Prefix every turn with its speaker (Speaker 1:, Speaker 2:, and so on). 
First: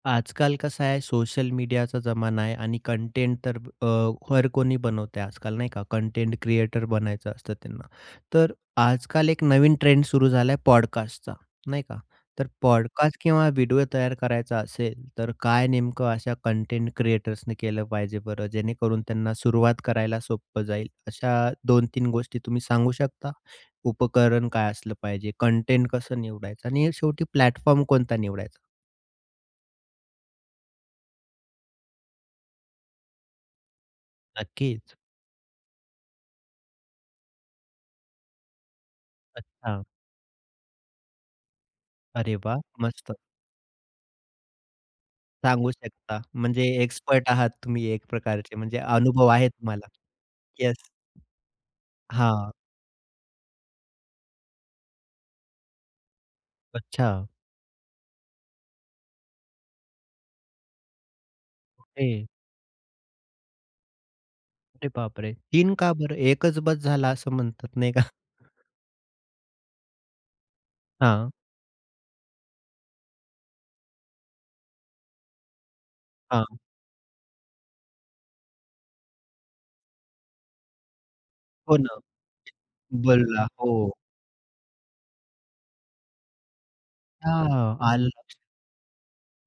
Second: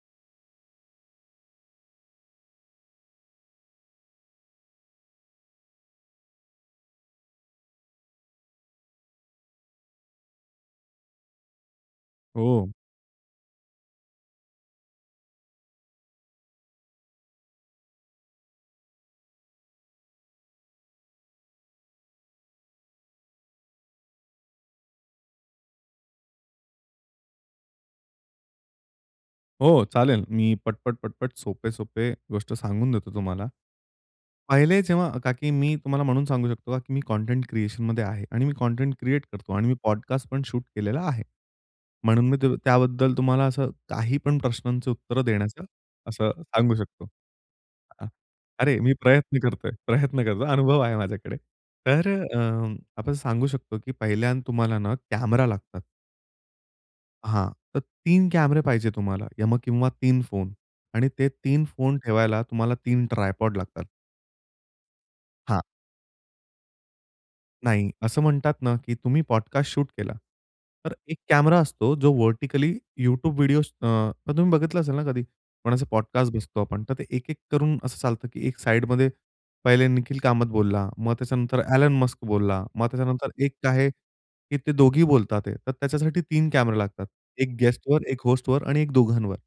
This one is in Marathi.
Speaker 1: आजकाल कसं आहे, सोशल मीडियाचा जमाना आहे आणि कंटेंट तर अ, हर कोणी बनवतय आजकाल, नाही का कंटेंट क्रिएटर बनायचं असतं त्यांना, तर आजकाल एक नवीन ट्रेंड सुरू झाला आहे पॉडकास्टचा नाही का. तर
Speaker 2: हो.
Speaker 1: पॉडकास्ट किंवा व्हिडिओ तयार करायचा असेल, तर काय नेमकं अशा कंटेंट क्रिएटर्सनी केलं पाहिजे बरं जेणेकरून त्यांना सुरुवात करायला सोपं जाईल. अशा दोन-तीन गोष्टी तुम्ही सांगू शकता? उपकरण काय असलं पाहिजे, कंटेंट कसं निवडायचं आणि शेवटी प्लॅटफॉर्म कोणता निवडायचा?
Speaker 2: हो चालेल, मी पटपट, पटपट सोपे-सोपे गोष्ट सांगून देतो तुम्हाला. पहिले
Speaker 1: नक्कीच.
Speaker 2: जेव्हा का, की मी तुम्हाला म्हणून सांगू शकतो का की मी कंटेंट क्रिएशनमध्ये आहे आणि मी कंटेंट क्रिएट करतो आणि मी
Speaker 1: अच्छा.
Speaker 2: पॉडकास्ट पण शूट केलेला आहे. म्हणून
Speaker 1: अरे
Speaker 2: मी तू
Speaker 1: वाह! मस्त.
Speaker 2: त्याबद्दल तुम्हाला असं काही पण प्रश्नांची उत्तर देण्याचं
Speaker 1: सांगू शकता
Speaker 2: असं
Speaker 1: म्हणजे
Speaker 2: सांगू शकतो.
Speaker 1: एक्सपर्ट आहात तुम्ही
Speaker 2: अ,
Speaker 1: एक प्रकारचे, म्हणजे
Speaker 2: अरे मी
Speaker 1: अनुभव
Speaker 2: प्रयत्न
Speaker 1: आहे
Speaker 2: करतोय,
Speaker 1: तुम्हाला
Speaker 2: प्रयत्न करतोय
Speaker 1: येस.
Speaker 2: अनुभव आहे माझ्याकडे. तर अ,
Speaker 1: हां.
Speaker 2: आपण सांगू शकतो की पहिल्यांदा तुम्हाला ना, कॅमेरा लागतात.
Speaker 1: अच्छा.
Speaker 2: हां. तर 3 कॅमेरे पाहिजे तुम्हाला या मग किंवा 3 फोन आणि ते 3 फोन
Speaker 1: ओके.
Speaker 2: ठेवायला तुम्हाला 3 ट्रायपॉड लागतात.
Speaker 1: अरे बापरे!
Speaker 2: हां.
Speaker 1: 3 का बरं 1च बस झाला असं म्हणतात
Speaker 2: नाही,
Speaker 1: नाही का?
Speaker 2: असं म्हणतात ना, की तुम्ही पॉडकास्ट शूट केला, तर 1
Speaker 1: हां.
Speaker 2: कॅमेरा असतो जो व्हर्टिकली YouTube व्हिडिओज अ, तुम्ही बघितलं असेल ना कधी कोणाचे पॉडकास्ट
Speaker 1: हां.
Speaker 2: बसतो आपण तर ते एक-एक करून असं चालतं की एक साइडमध्ये पहिले निखिल कामत बोलला, मग त्याच्यानंतर
Speaker 1: हो
Speaker 2: एलन
Speaker 1: ना.
Speaker 2: मस्क बोलला, मग त्याच्यानंतर
Speaker 1: बोलला,
Speaker 2: एक आहे
Speaker 1: हो.
Speaker 2: की ते दोघे बोलतात आहे तर त्याच्यासाठी 1 कॅमेरा लागतात, 1
Speaker 1: हां.
Speaker 2: गेस्टवर,
Speaker 1: आलं
Speaker 2: 1
Speaker 1: लक्षात.
Speaker 2: होस्टवर आणि 1 दोघांवर.